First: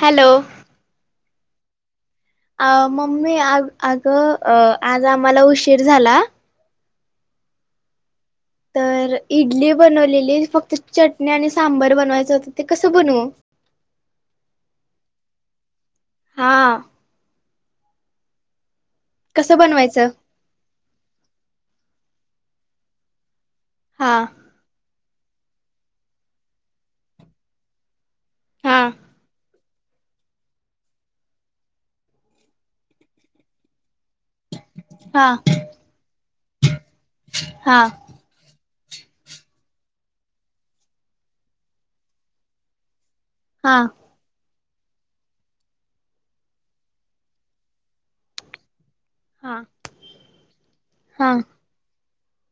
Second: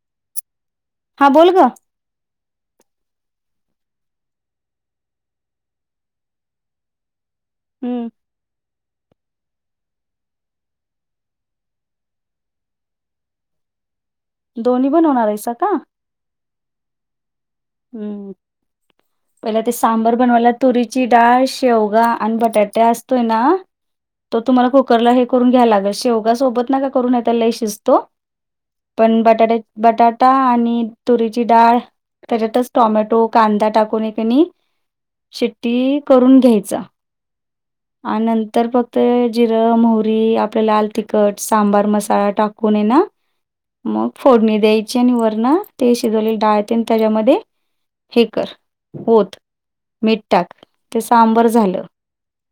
Hello. हा बोल गं. अं मम्मी आ आगं आज आम्हाला उशीर झाला हम्म तर इडली बनवलेली, फक्त चटणी आणि सांबर बनवायचं तं ते कसं बनवू? दोन्ही बनवणार आहेसा का? हा. हम्म कसं पहिला ते बनवायचं सांबर बनवायलात तुरीची डाळ, शेवगा आणि बटाटे असतोय ना हा. तो तुम्हाला कुकरला हे करून घ्या लागल. शेवगा सोबत नका करू नहीतं लय शिजतो. हा पण बटाटे बटाटा आणि तुरीची डाळ त्याच्यातच टॉमॅटो, कांदा टाकून एकणी हा शीट्टी करून घ्यायचा. हा आणि नंतर फक्त जिरं, मोहरी, आपल्या लाल तिखट, सांबार मसाला टाकून ये ना हा मग फोडणी द्यायची आणि वरनं ते शिजवलेली डाळ तेन त्याच्यामध्ये हे कर. ओत, हा मिठ टाक, ते हा सांबर झालं.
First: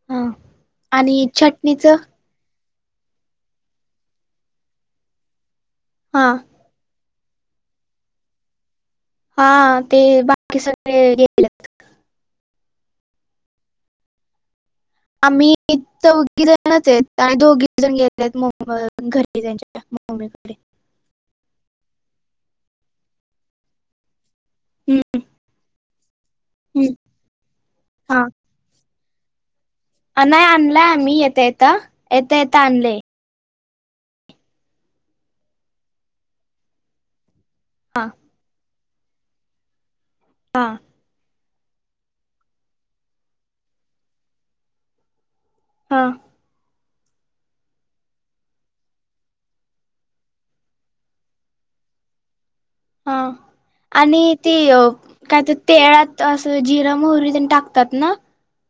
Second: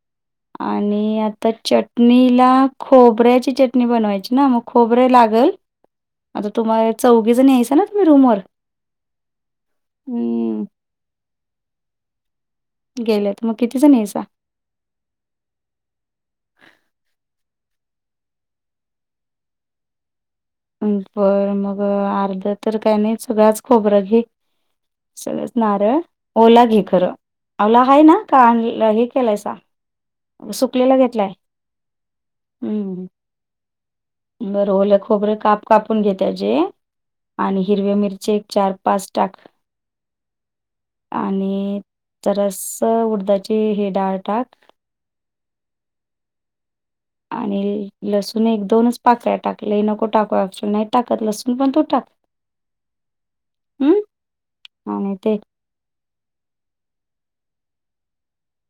हा आणि आता चटणीच हा चटणी तिला खोबऱ्याची चटणी बनवायची ना? मग खोबरे लागल. हा. आता तुम्हाला चौघी जणी हायस ना तुम्ही रूम वर? हा ते बाकी सगळे गेल्यात. गेल्यात, मं किती जणी हायसा? आम्ही इथं चौघी जणचहेत आणि दोघी जण गेलेत घरीचे त्यांच्या. मुंबईकडे बर मग अर्ध तर काही नाहि खोबरं घे. हम्म सगळंच नारळ ओला घे हम्म खरं, ओला हा हायना? का आण हे केलायसा नाही आणलाय सुकलेला आम्ही घेतलाय येता येता, येता येता आणलंय. हम्म, बरं ओलं खोबरे काप कापून घे त्याचे आणि हिरव हा मिरचे चार पाच टाक. हां. आणि जरासं उडदाची हे डाळ टाक. हम्म. आणि लसूण एक दोनच पाकळ्या टाक, लय नको टाकू नाही टाकत लसून पण तू टाक. हा हम्म आणि ती आणि ते काय त्यात. तेळात असं जिर, मोहंरी त्यांनी टाकतात ना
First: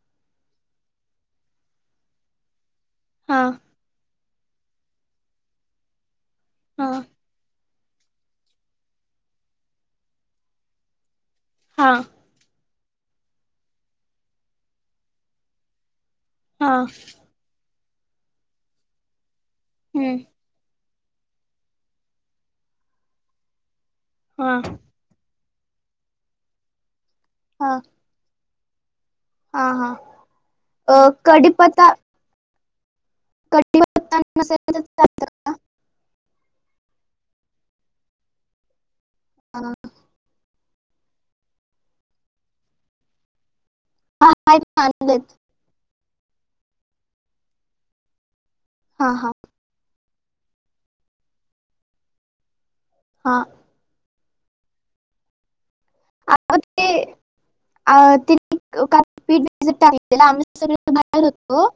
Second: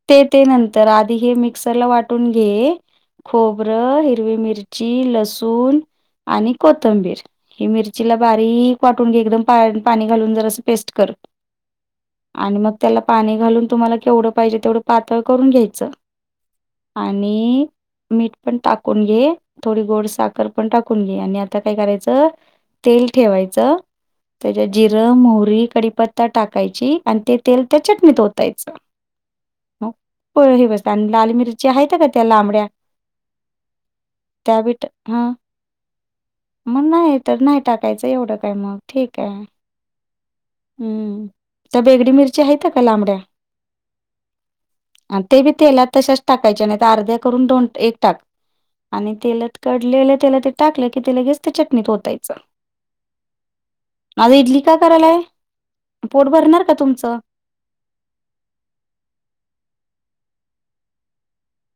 ते ते नंतर, आधी हे मिक्सर ला वाटून घे, हा खोबर हिरवी मिरची, लसूण आणि हा कोथंबीर. ही मिरचीला बारीक वाटून घे, एकदम पा पाणी घालून जरासं पेस्ट कर. हा. आणि मग त्याला पाणी घालून, तुम्हाला केवढं पाहिजे तेवढं पातळ करून घ्यायचं. हा आणि मीठ पण टाकून घे, थोडी गोड हम्म साखर पण टाकुन घे. आणी आता काय करायचं, तेल ठेवायचं हा त्याच्यात जिरं जिरं मोहरी कडीपत्ता टाकायची आणि ते तेल हा त्या चटणीत होतायच. हा मग हा हो प हे बसते अ आणि लाली मिरची कडीपत्ता आहेत्या का? त्या लांबड्या कडीपत्ता त्या बी नसेल टा हा, मग नाही तर नाही टाकायचं एवढं काय मग. ठीक आहे तर हम्म त्या बेगडी मिरची आहेत त्या का लांबड्या. हा का [inaudible] आनंद आणि आहेत ते बी तेलात तशाच टाकायच्या नाही तर अर्ध्या करून दोन एक टाक हा आणि हा तेलात. कडलेल्या त्याला ते टाकलं की ते लगेच ते चटणीत होतायच. हा, आज इडली का करायलाय पोट अगं भरणार का ते तुमचं. अ तिने का पीठ [inaudible] टाकले आम् सग बाहेर होतो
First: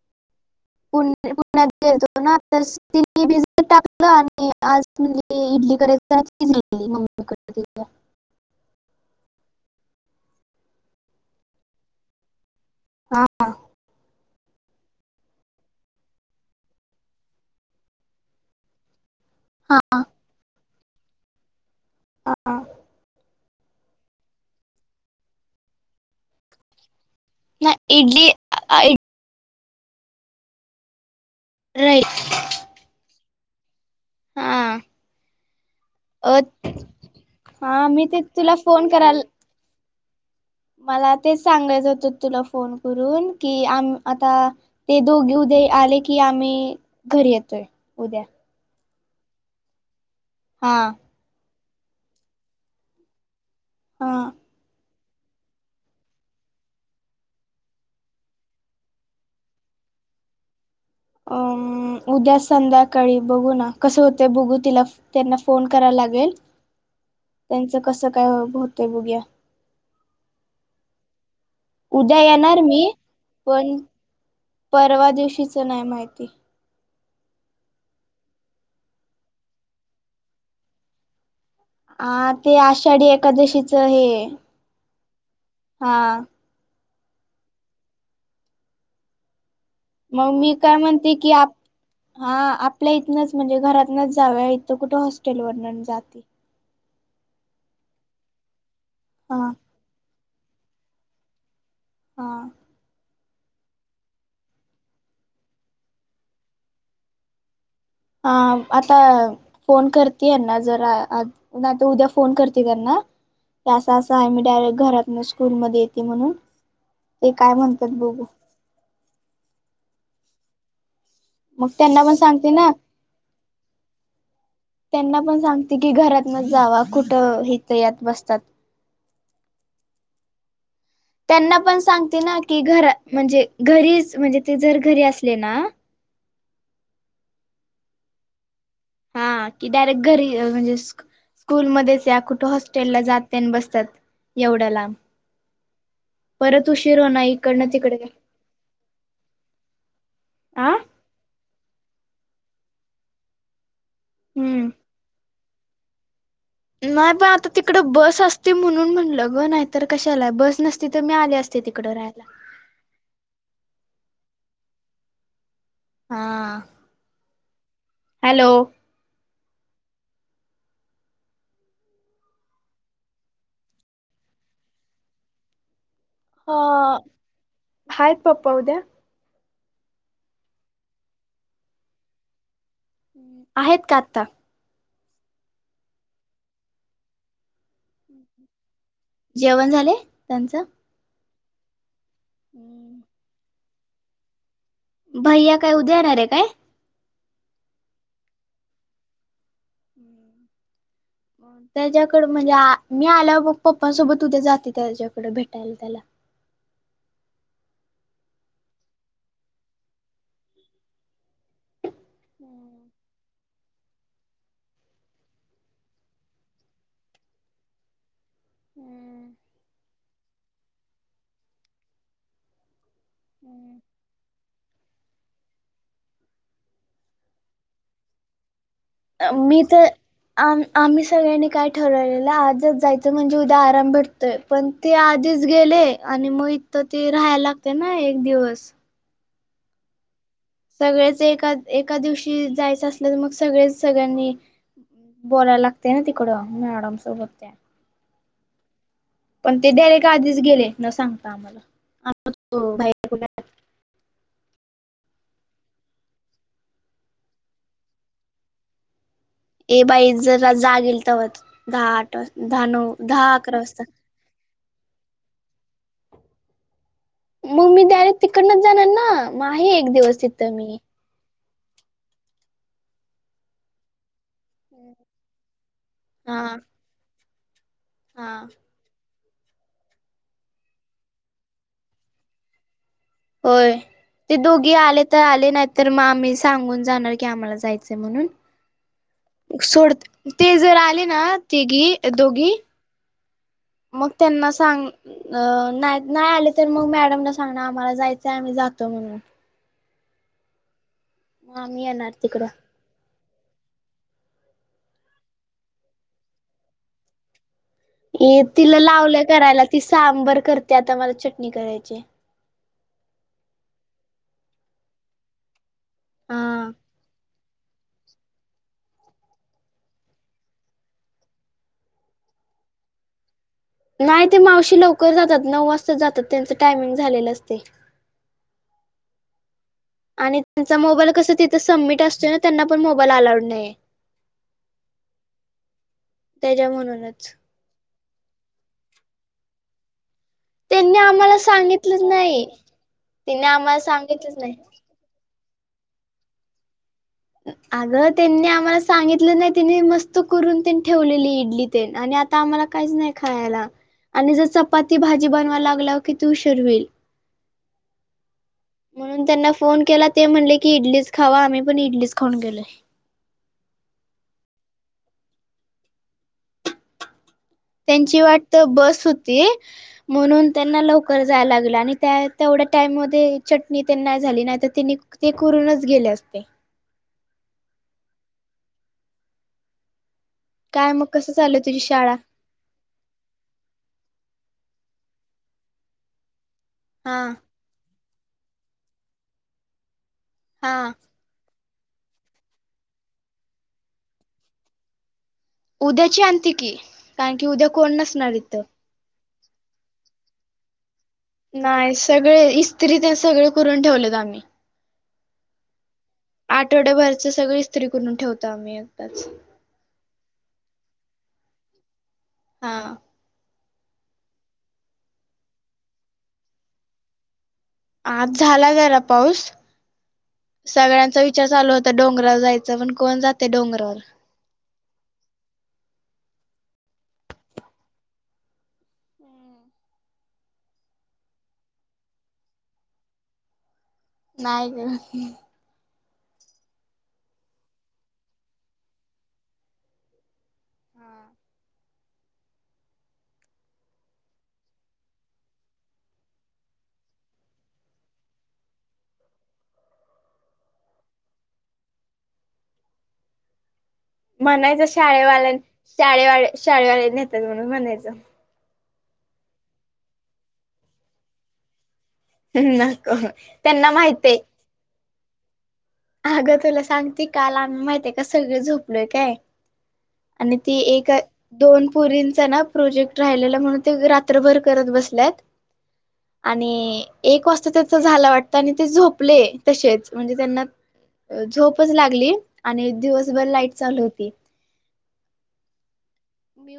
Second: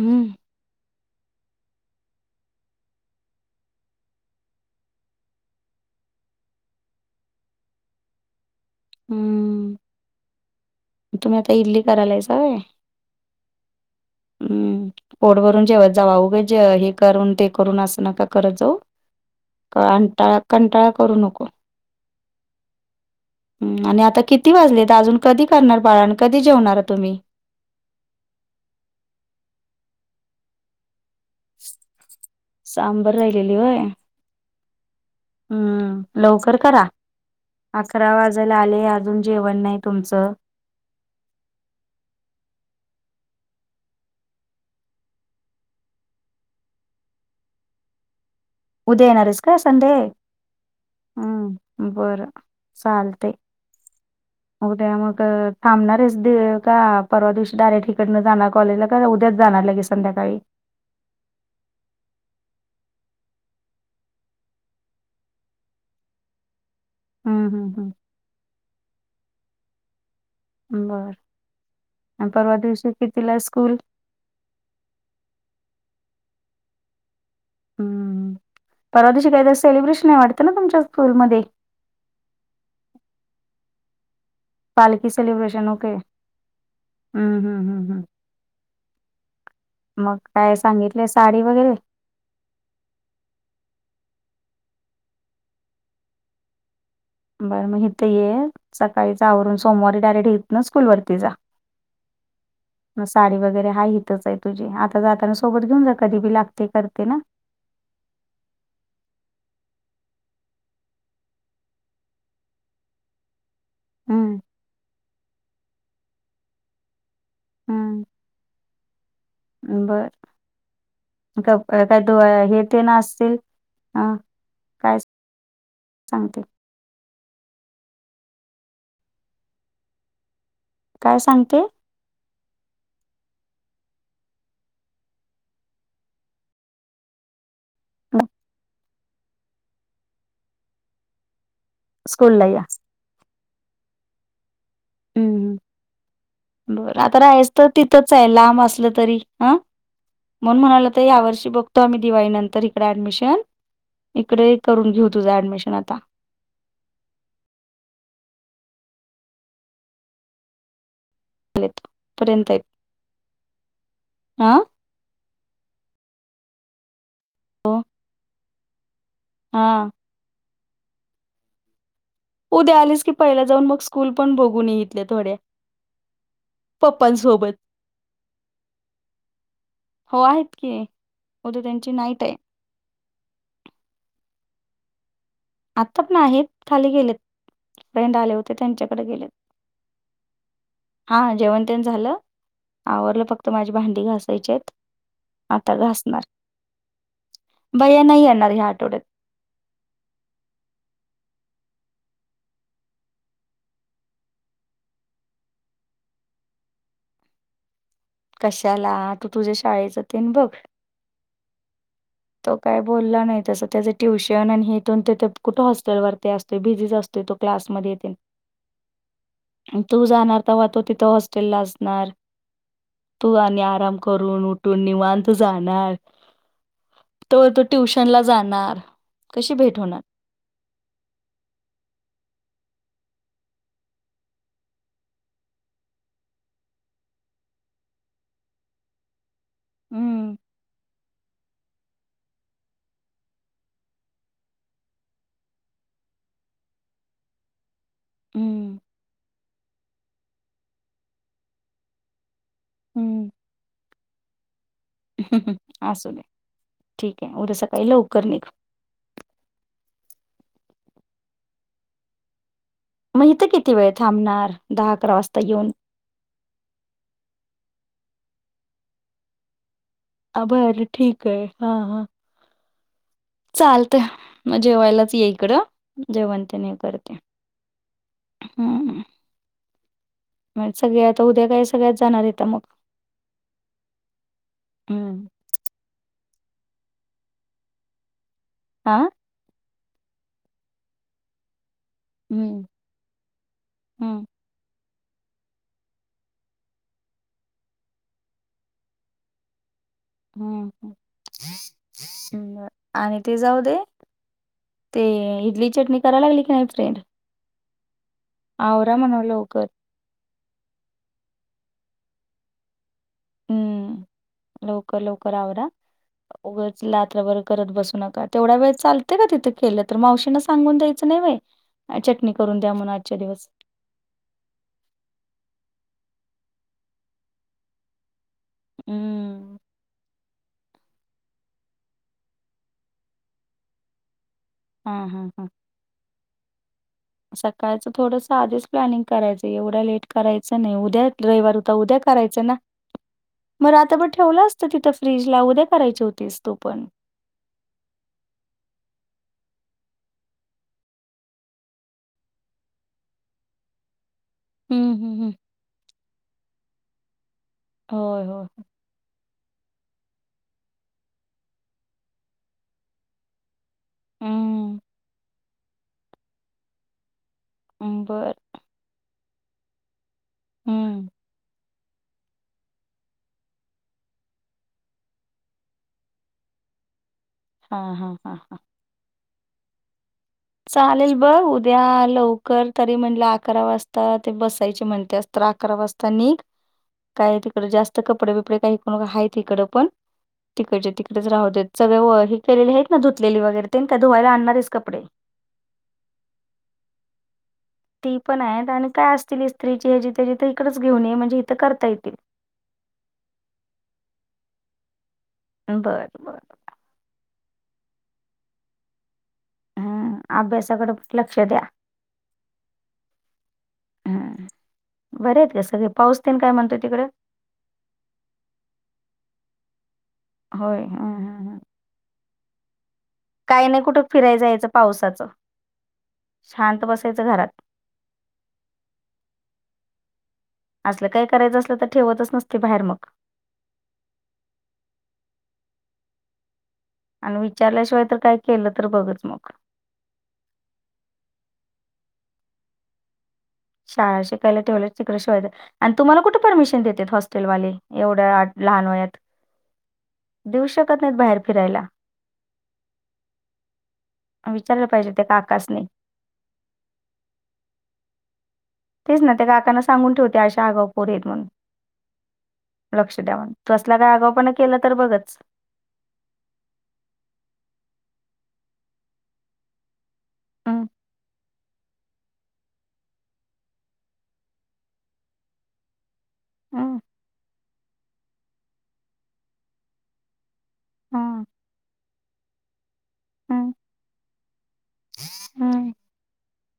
हम्म, पु पुण्यात [inaudible] गतो ना तर ति टाकलं आणि [inaudible] आज म्हणजे इडली करायचिली म क [inaudible] आहे हम्म, तुम्ही आता इडली करायलायसा होय. हा हा, हम्म, पोट भरून जेवत जावा उगाच जेव हे करून ते करून अस नका करत जाऊ. कंटाळा कंटाळा करू नको. हा हम, आणि आता किती वाजलेत अजून कधी करणार बाळाण कधी जेवणारा तुम्ही. ना इडली आ इ, रईट. सांबर राहिलेली वय. हा, हम्म, अ लवकर करा हा मी अकरा ते तुला वाजायला आले फोन करायला अजून जेवण नाही. तुमचं. मला तेच सांगायचं होत तुला फोन करून कि आम आता. ते दोघी उद्या आले की आम्ही घरी येतोय उद्या. उदय येणार आहेस का संडे. हा, हम, बरं चालते हा उद्या मग. थांबणार आहेच दे का परवा दिवशी डायरेक्ट इकडनं जाणार कॉलेजला का उद्याच जाणार लगे संध्याकाळी. अ उद्या संध्याकाळी बघू ना कसं होत बघू तिला फोन. त्यांना फोन करा लागेल हम्म त्यांचं हम्म कस काय हो होतय बघ्या. बरं. उद्या येणार मी स्कूल पण परवा दिवशीच नाही माहिती. हम् परवा दिशी काहीतरी सेलिब्रेशन आहे वाटतं ना तुमच्या स्कूलमध्ये. अ ते आषाढी एकादशीच हे. पालकी सेलब्रेशन होके हा हम हम हम हम, मग मी काय सांगितले म्हणते की साडी आप वगैरे. हा आपल्या इथनंच म्हणजे घरातनच जाव्या इथं कुठे हॉस्टेल वरन जाती. बरं मग इथं ये सकाळी हा जावरून सोमवारी डायरेक्ट येत ना स्कूल वरती जा. ''हां'' मग साडी वगैरे हा हितच आहे तुझी, आता जाताना सोबत घेऊन जा कधी बी लागते करते ना. अं आता फोन करते यांना जरा, आत नाय उद्या फोन करते त्यांना. ते असं असं आहे हम्म मी डायरेक्ट घरात स्कूल मध्ये येते म्हणून, ते काय म्हणतात हम्म बघू. बर, मग त्यांना पण सांगते ना [unintelligible] काय त्यांना पण सांगते की घरात न सांगते जावा. कुठं हित यात बसतात. काय त्यांना सांगते पण सांगते ना कि घरा म्हणजे घरीच, म्हणजे ते जर घरी असले ना [unintelligible] हा की डायरेक्ट घरी अ म्हणजे स्कूलमध्येच या स्कूल कुठे ला हॉस्टेलला जात त्यांन बसतात एवढ्या लांब परत बर, उशीर आता होणार राहाच इकडनं तर तिकडे तिथंच आहे लांब असलं तरी हं म्हण आ म्हणाल, तर या वर्षी बघतो आम्ही दिवाळी नंतर इकड ऍडमिशन. इकडे हम्म करून घेऊ तुझा ऍडमिशन आता. नाही पण आता तिकड बस असती म्हणून म्हणलं ग, नाहीतर कशाला बस नसती तर मी आली अस [unintelligible] पर्यंत [unintelligible] हं हॅलो अं उद्या आलीच की, पहिल्या जाऊन मग स्कूल पण बघून ये इतल्या थोड्या. ह पप्पांसोबत, आहेत पप्पा उद्या हो आहेत की, उद्या त्यांची नाईट आहे. आहेत का आत्ता? आतात नाहीत, खाली गेलेत फ्रेंड आले होते त्यांच्याकडे गेले. जेवण झाले त्यांचं? हा जेवण तेण झालं, आवरलं फक्त माझी भांडी घासायचीयेत. भैया काय आता उद्या येणार घासणार, आहे काय भया नाही येणार ह्या आठवड्यात. त्याच्याकड म्हणजे मी आल्या बग पप्पां सोबत उद्या जाते त्याच्याकडे भेटायला त्याला. कशाला, तू तुझ्या शाळच तेन बघ. तो काय बोलला नाही तस, त्याच ट्युशन आणि हिथून तिथे कुठे हॉस्टेलवररती असतो बिझी असतो. तो क्लासमध्ये येते. हम्म तू जाणार तवा तो तिथं हॉस्टेलला असणार. तू आणि आराम करून उठून निवांत जाणार. तो [unintelligible] ट्युशन ला जाणार. अ कशी मी भेट तर होणार आम आम्ही सगळ्यांनी काय ठरवलेलं आजच जायचं म्हणजे उद्या आराम भेटतोय. पण ते आधीच गेले, आणि मग इ तर ते राहायला लागते ना एक दिवस. हम्म सगळेच एका एका दिवशी जायचं असलं तर मग सगळेच सगळ्यांनी बोलायला लागते ना तिकडं मॅडम सोबत ते हम्म पण ते डारेक्ट आधीच गेले न सांगता आम्हाला हम्म [unintelligible] [unintelligible] असूदे, ठीक आहे. उद्या सकाळी लवकर निघ. ए बाई जरा जाग येईल तवाच दहा-आठ वाज दहा-नऊ. मग इथं किती वेळ थांबणार? दहा अकरा वाजता येऊन मग मी डायरेक्ट तिकडनच जाणार ना, मग आहे एक दिवस तिथं मी बर ठीक आहे. हा हां चालतय, मग जेवायलाच या इकडं हा जेवण तेन हे करते. हा हम्म म सगळी आता उद्या काय? सगळ्याच जाणार आहेता मग होय, ते दोघी आले तर हम्म आले नाही तर मग आम्ही सांगून जाणार की, आम्हाला जायचंय म्हणून हां सोड. ते जर आले ना तिघी दोघी हम्म मग हम्म त्यांना सांग अ नाही, नाही आले तर मग मॅडमला सांगणार आम्हाला जायचंय आम्ही जातो म्हणून हम्म ह मामी येणार तिकडं आणि ते जाऊ दे, ते इडली चटणी करायला लागली की नाही फ्रेंड? ये तिला आवरा म्हणाव लावलंय करायला लवकर ती सांबर करते आता मला चटणी करायची हम्म लवकर लवकर आवरा, हा उगच रात्रभर करत बसू नका. तेवढ्या वेळ चालतय का तिथे केलं तर? मावशीना सांगून द्यायचं नाही व्हय चटणी करून द्या म्हणून आजच्या दिवस नाही ते मावशी लवकर जातात, नऊ वाजता जातात, त्यांचं टायमिंग झालेलं असतय हम्म आणि त्यांचा मोबाईल कसं तिथं सबमिट असतोय ना, त्यांना पण मोबाईल अलाउड नाहीय हा हा हा तेज्या म्हणूनच सकाळचं थोडंस आधीच प्लॅनिंग करायचं. एवढा लेट करायचं नाही. त्यांनी उद्या आम्हाला रविवार होता उद्या सांगितलंच नाही करायचं ना? त्यांनी म आम्हाला रातबर सांगितलंच ठेवलं नाही. असतं तिथं? फ्रीजला, उद्या करायची होतीस तू पण. अगं तेनी आम्हाला सांगितलं नाही, तेनी मस्त करून तेन ठेवलेली इडली तेन आणि आत त्ता आम्हाला काहीच नाही खायला आणि जर हं, चपाती हं, भाजी हं. बनवा लागल्याव कीती उशीर होईल. होय होय म्हणून त्यांना फोन केला ते म्हणले की, इडलीच खावा आम्ही पण इडलीच खाऊन गेलोय हम्म हं. तेंची बरं. वाटत बस होती म्हणून त्यांना हं. लवकर जाय लागलं आणि त्यात तेवढ्या टाईममध्ये चटणी तेन नाही झाली नाही तर तेंनी ते करूनच गेले असते. हा हा हा हा काय मग चालेल कसं बघ चालू तुझी उद्या शाळा? लव कर तरी म्हणलं, अकरा वाजता ते बसायची म्हणत्यास तर अकरा वाजता निघ. हा काय तिकड जास्त कपडे बिपडे काय हे करू नको हायत इकड पण हा तिकडचे तिकड डच राहूदेत, सगळे हे केलेले आहेत ना धुतलेली वगैरे तेन? का धुवायला आणणार आहेस कपडे? उद्याची आणते की, कारण की उद्या कोण ती नसणार पण इथं. आहेत आणि काय असतील इस्त्रीचे हेजे तेजे ते इकडच घेऊन येे म्हणजे इथं करता नाही, येतील. सगळे इस्त्री तेन सगळं करून ठेवलेत आम्ही बरं. आठवड्याभरचं सगळी इस्त्री करून ठेवतो आम्ही एकदाच. हा, अभ्यासाकडे पण लक्ष द्या. हा. हा, बरे आहेत का सगळे? पाऊसतेन काय म्हणतोय तिकडं? आज झाला जरा पाऊस. होय हम्म सगळ्यांचा विचार हम्म चालू होता डोंगरावर जायचं, पण कोण जातंय काही नाही डोंगरावर कुठं फिराय जायचं. पावसाचं, शांत बसायचं घरात. असलं काही करायचं असलं, तर ठेवतचं नसते बाहेर मग. नाही ग. आणि विचारल्याशिवाय तर काय केलं तर बघच मग. शाळा शिकायला ठेवलंय शिकल्या शिवाय आणि तुम्हाला कुठं परमिशन देतेत हॉस्टेलवाले एवढ्या लहान वयात देऊ शकत नाहीत बाहेर फिरायला. विचारलं पाहिजे त्या काकासनी. शाळेवा शाळेवाले नेतात म्हणून म्हणायचं. तेच ना त्या काकांना सांगून ठेवते अशा आगाव पोरी आहेत म्हणून. नको लक्ष द्यावा, तू त्यांना असला काय आगाव माहितय पणा केला तर बघचं. अगं तुला सांगते काल आम्ही माहितीय का सगळे झोपलोय काय? आणि ती हम्म एक दोन पुरींचा ना प्रोजेक्ट राहिलेला म्हणून ते रात्रभर करत बसल्यात [inaudible] हम्म आणि एक वाजता त्याचा झाला वाटतं आणि ते झोपले तसेच म्हणजे त्यांना हम्म झोपचं लागली आणि दिवसभर हम्म लाईट चालू होती. हम्म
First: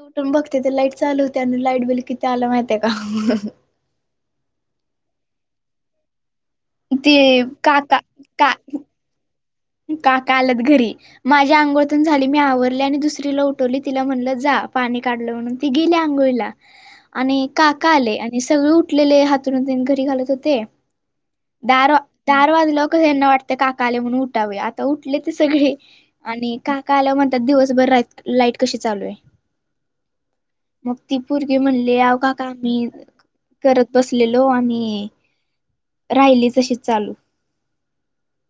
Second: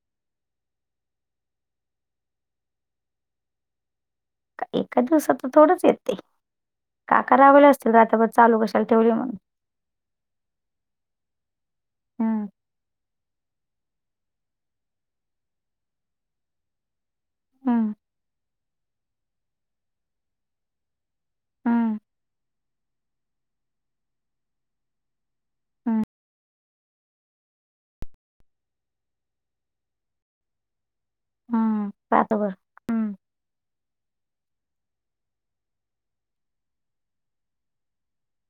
उठून बघते ते लाईट चालू होते आणि लाईट बिल किती आला माहितीय का? का एका दिवसात तर थोडंच येते, ते काका रागवले असतील काका रात्रभर का चालू कशाला ठेवली म्हणून? काका आलेत घरी. माझ्या अंघोळ तेन झाली मी हम्म आवरली आणि दुसरीला उठवली तिला, म्हणलं जा पाणी काढलं म्हणून ती गेली अंघोळीला आणि काका हम्म आले आणि सगळे उठलेले हातरून ते घडी घालत होते. दार वा हम्म दार वाजलं कसं यांना वाटते काका आले म्हणून उठावे आता उठले ती सगळी हम्म आणि काका आल्यावर म्हणतात दिवसभर राईट लाईट कशी चालू आहे? मग ती पोरगी हम्म म्हणाली अहो रात्रभर काका मी हम्म करत बसलेलो आणि राहिली तशीच चालू.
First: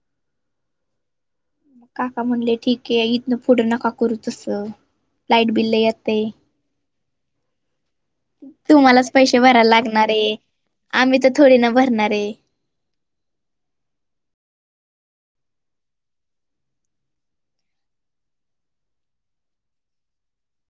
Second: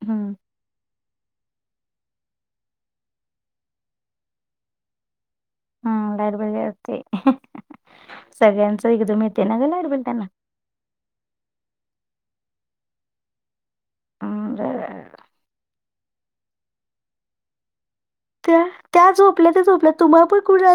हम्म. काका म्हणले ठीक आहे, इथनं पुढं नका करू तसं. लाईट बिल लई हम्म येतंय. लाईट बिल येते सगळ्यांचं तुम्हालाच एकदम पैसे येते ना ग भराला लाईट बिल लागणारे, त्यांना आम्ही तर थोडी ना भरणारे. हम्म. [unintelligible] त्या त्या झोपल्या त्या झोपल्या तुम्हाला पण कुणाला